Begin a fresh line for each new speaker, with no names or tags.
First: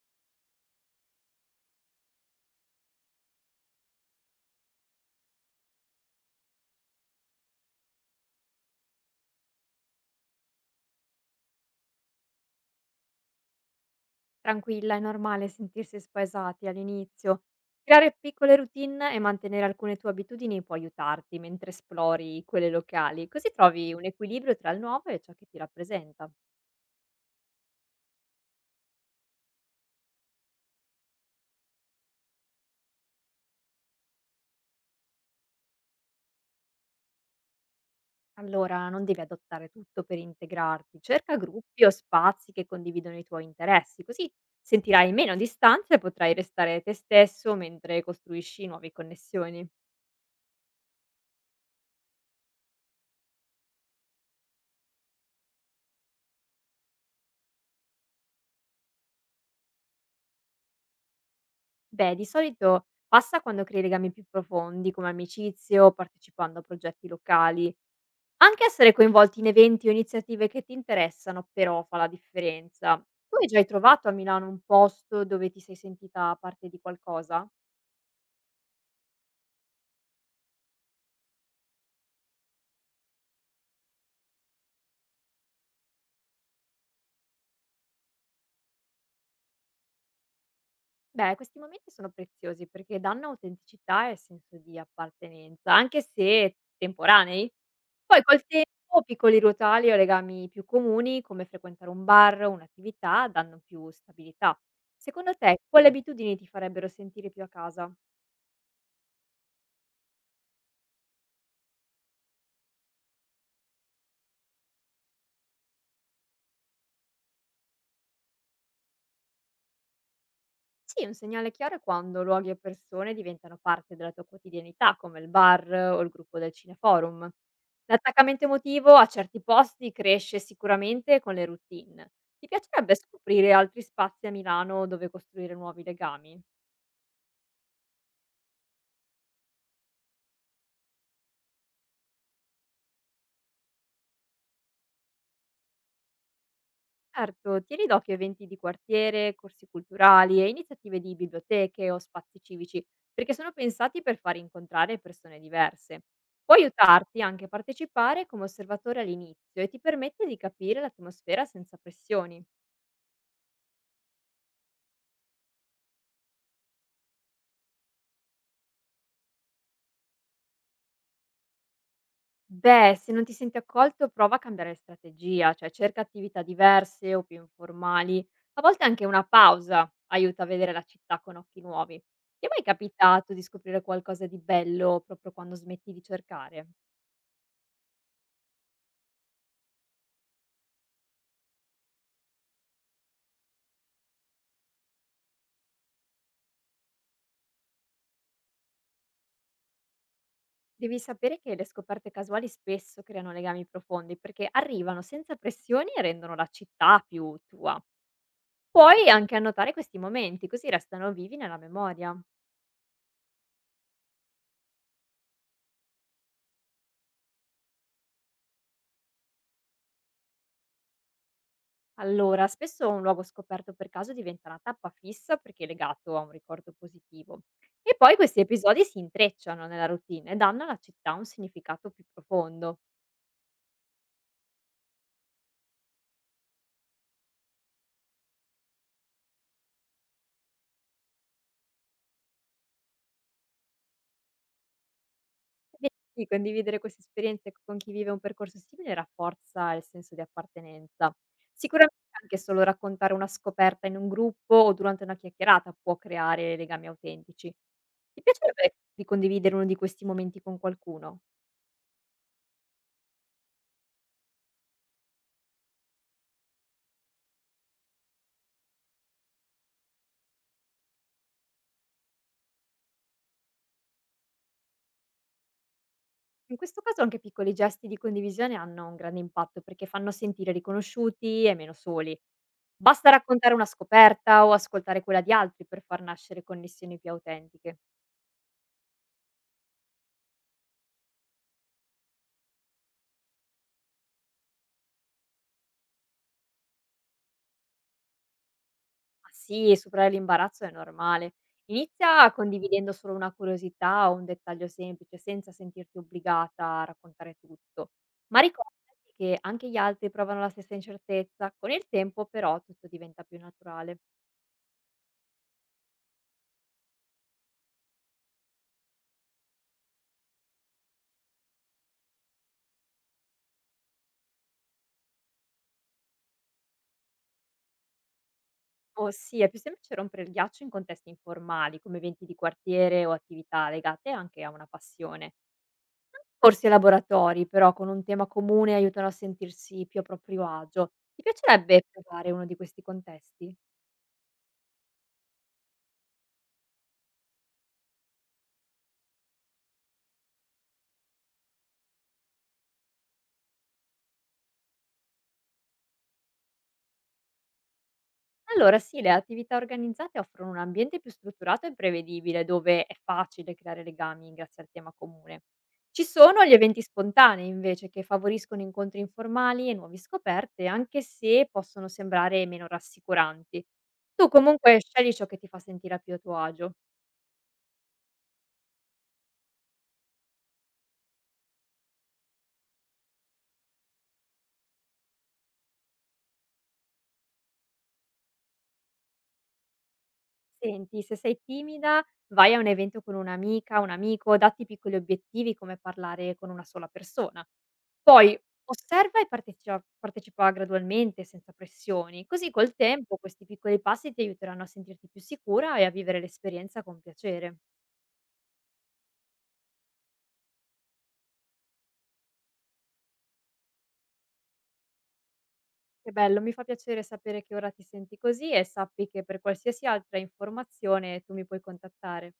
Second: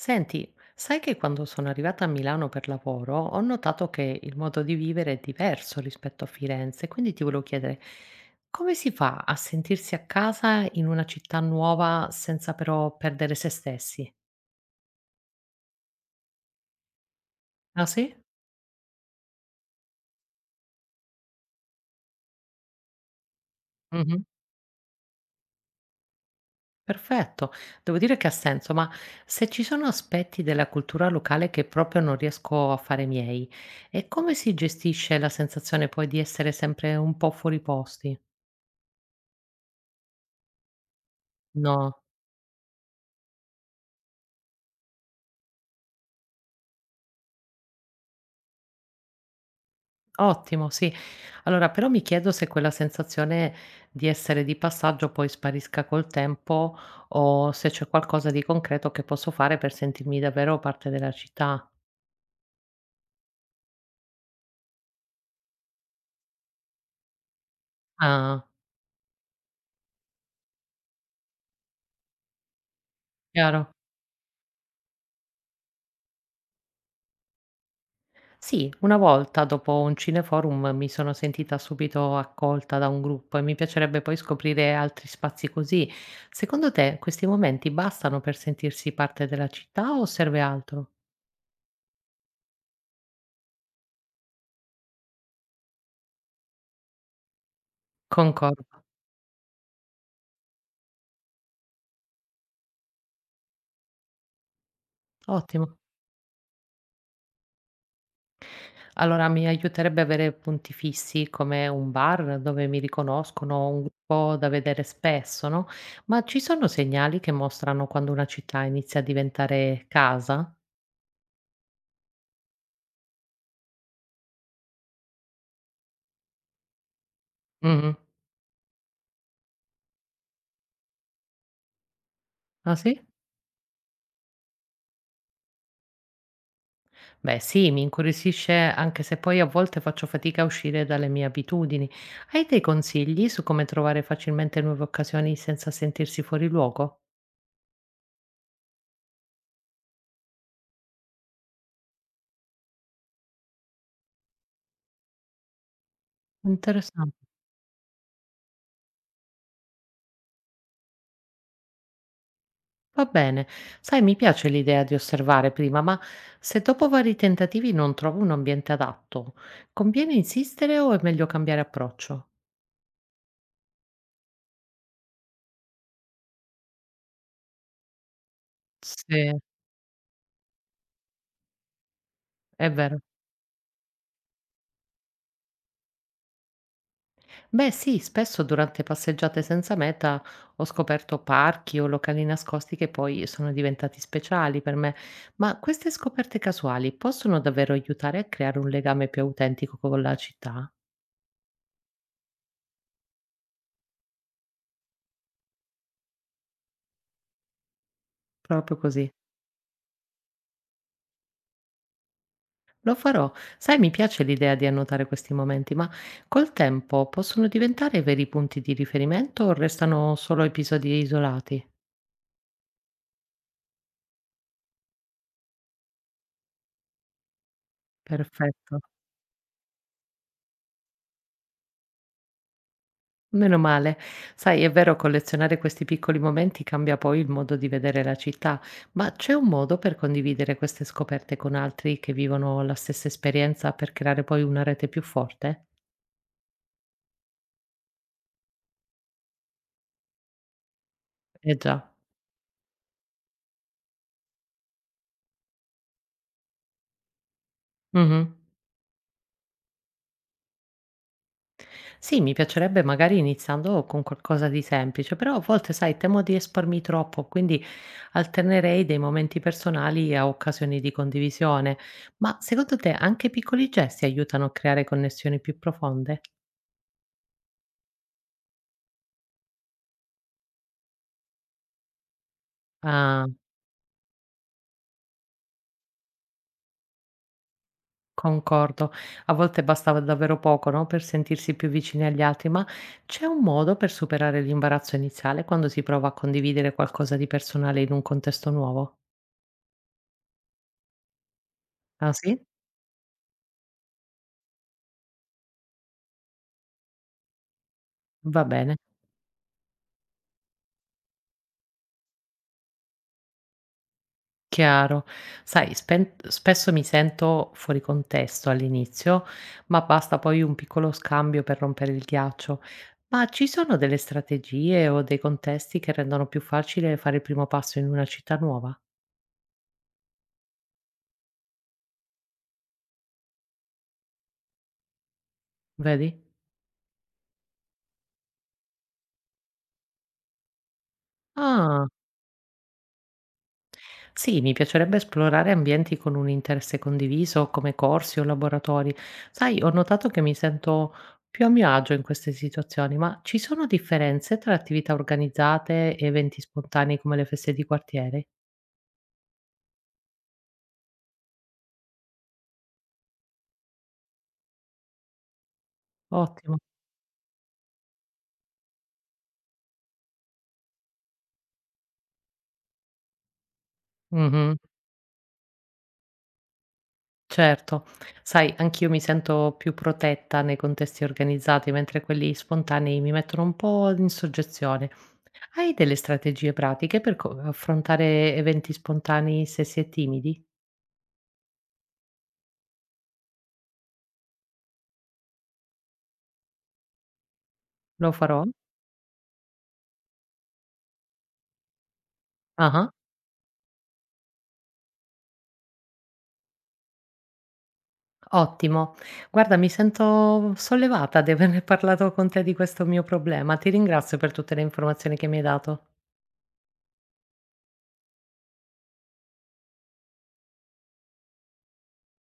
Senti, sai che quando sono arrivata a Milano per lavoro ho notato che il modo di vivere è diverso rispetto a Firenze, quindi ti volevo chiedere come si fa a sentirsi a casa in una città nuova senza però perdere se stessi?
Tranquilla, è normale sentirsi spaesati all'inizio.
Ah, sì?
Creare piccole routine e mantenere alcune tue abitudini può aiutarti mentre esplori quelle locali, così trovi un
Mhm.
equilibrio tra il nuovo e ciò che ti rappresenta.
Perfetto, devo dire che ha senso, ma se ci sono aspetti della cultura locale che proprio non riesco a fare miei, e come si gestisce la sensazione poi di essere sempre un po' fuori posti?
Allora, non devi adottare tutto per integrarti, cerca gruppi o
No.
spazi che condividono i tuoi interessi, così sentirai meno distanza e potrai restare te stesso mentre costruisci nuove connessioni.
Ottimo, sì. Allora, però mi chiedo se quella sensazione di essere di passaggio poi sparisca col tempo o se c'è qualcosa di concreto che posso fare per sentirmi davvero parte della città.
Beh, di solito passa quando crei legami più profondi, come amicizie o partecipando a progetti locali.
Ah,
Anche essere coinvolti in eventi o iniziative che ti interessano però fa la differenza. Tu hai già
chiaro.
trovato a Milano un posto dove ti sei sentita parte di qualcosa?
Sì, una volta dopo un cineforum mi sono sentita subito accolta da un gruppo e mi piacerebbe poi scoprire altri spazi così. Secondo te questi momenti bastano per sentirsi parte della città o serve altro?
Beh, questi momenti sono preziosi perché danno autenticità e senso di appartenenza, anche se temporanei. Poi col
Concordo.
tempo piccoli rotali o legami più comuni, come frequentare un bar o un'attività, danno più stabilità. Secondo te,
Ottimo.
quali abitudini ti farebbero sentire più a casa?
Allora, mi aiuterebbe avere punti fissi come un bar dove mi riconoscono, un gruppo da vedere spesso, no? Ma ci sono segnali che mostrano quando una città inizia a diventare casa?
Sì, un segnale chiaro è quando luoghi e persone diventano parte della tua quotidianità, come il bar o il gruppo del cineforum.
Mhm.
L'attaccamento emotivo a certi posti cresce sicuramente con le routine. Ti
Ah,
piacerebbe
sì?
scoprire altri spazi a Milano dove costruire nuovi legami?
Beh, sì, mi incuriosisce anche se poi a volte faccio fatica a uscire dalle mie abitudini. Hai dei consigli su come trovare facilmente nuove occasioni senza sentirsi fuori luogo?
Certo, tieni d'occhio eventi di quartiere, corsi culturali e iniziative di biblioteche o spazi civici, perché sono pensati per far incontrare persone diverse. Può
Interessante.
aiutarti anche a partecipare come osservatore all'inizio e ti permette di capire l'atmosfera senza pressioni.
Va bene. Sai, mi piace l'idea di osservare prima, ma se dopo vari tentativi non trovo un ambiente adatto, conviene insistere o è meglio cambiare approccio?
Beh, se non ti senti accolto, prova a cambiare strategia, cioè cerca attività diverse o più informali. A volte anche una
Sì,
pausa aiuta a vedere la città con occhi nuovi. Ti è mai
è vero.
capitato di scoprire qualcosa di bello proprio quando smetti di cercare?
Beh, sì, spesso durante passeggiate senza meta ho scoperto parchi o locali nascosti che poi sono diventati speciali per me, ma queste scoperte casuali possono davvero aiutare a creare un legame più autentico con la città?
Devi sapere che le scoperte casuali spesso creano legami profondi perché arrivano senza pressioni e rendono la città più tua.
Proprio
Puoi
così.
anche annotare questi momenti, così restano vivi nella memoria.
Lo farò. Sai, mi piace l'idea di annotare questi momenti, ma col tempo possono diventare veri punti di riferimento o restano solo episodi isolati?
Allora, spesso un luogo scoperto per caso diventa una tappa fissa perché è legato a un ricordo positivo. E poi questi
Perfetto.
episodi si intrecciano nella routine e danno alla città un significato più profondo.
Meno male. Sai, è vero, collezionare questi piccoli momenti cambia poi il modo di vedere la città, ma c'è un modo per condividere queste scoperte con altri che vivono la stessa esperienza per creare poi una rete più forte?
Beh, sì, condividere queste esperienze con chi vive un percorso simile rafforza il senso di appartenenza.
Eh, già.
Sicuramente anche solo raccontare una scoperta in un gruppo o durante una chiacchierata può creare legami autentici. Ti
Mhm.
piacerebbe di condividere uno di questi momenti con qualcuno?
Sì, mi piacerebbe magari iniziando con qualcosa di semplice, però a volte, sai, temo di espormi troppo, quindi alternerei dei momenti personali a occasioni di condivisione. Ma secondo te anche piccoli gesti aiutano a creare connessioni più profonde?
In questo caso anche piccoli gesti di condivisione hanno un grande impatto perché fanno sentire riconosciuti e meno soli. Basta
Ah,
raccontare una scoperta o ascoltare quella di altri per far nascere connessioni più autentiche.
concordo. A volte bastava davvero poco, no, per sentirsi più vicini agli altri, ma c'è un modo per superare l'imbarazzo iniziale quando si prova a condividere qualcosa di personale in un contesto nuovo?
Ma sì, superare l'imbarazzo è normale.
Ah,
Inizia
sì?
condividendo solo una curiosità o un dettaglio semplice, senza sentirti obbligata a raccontare tutto. Ma
Va
ricordati
bene.
che anche gli altri provano la stessa incertezza. Con il tempo, però, tutto diventa più naturale.
Chiaro. Sai, spen spesso mi sento fuori contesto all'inizio, ma basta poi un piccolo scambio per rompere il ghiaccio. Ma ci sono delle strategie o dei contesti che rendono più facile fare il primo passo in una città nuova?
Oh sì, è più semplice rompere il ghiaccio in contesti informali, come eventi di quartiere o attività legate anche a una passione.
Vedi?
Corsi e laboratori, però, con un tema comune aiutano a sentirsi più a proprio agio. Ti piacerebbe
Ah.
provare uno di questi contesti?
Sì, mi piacerebbe esplorare ambienti con un interesse condiviso, come corsi o laboratori. Sai, ho notato che mi sento più a mio agio in queste situazioni, ma ci sono differenze tra attività organizzate e eventi spontanei come le feste di quartiere?
Allora sì, le attività organizzate offrono un ambiente più strutturato e prevedibile, dove è facile creare legami grazie al tema comune. Ci sono gli
Ottimo.
eventi spontanei invece che favoriscono incontri informali e nuove scoperte, anche se possono sembrare meno rassicuranti. Tu
Mhm,
comunque scegli ciò che ti fa sentire più a tuo agio.
certo. Sai, anch'io mi sento più protetta nei contesti organizzati, mentre quelli spontanei mi mettono un po' in soggezione. Hai delle strategie pratiche per affrontare eventi spontanei se si è timidi?
Senti, se sei timida, vai a un evento con un'amica, un amico, datti piccoli obiettivi come parlare con una sola persona.
Lo
Poi
farò?
osserva e partecipa gradualmente, senza pressioni, così col
Ah-ah,
tempo questi piccoli passi ti aiuteranno a sentirti più sicura e a vivere l'esperienza con piacere.
ottimo. Guarda, mi sento sollevata di averne parlato con te di questo mio problema. Ti ringrazio per tutte le informazioni che mi hai dato.
Che bello, mi fa piacere sapere che ora ti senti così e sappi che per qualsiasi altra informazione tu mi puoi contattare.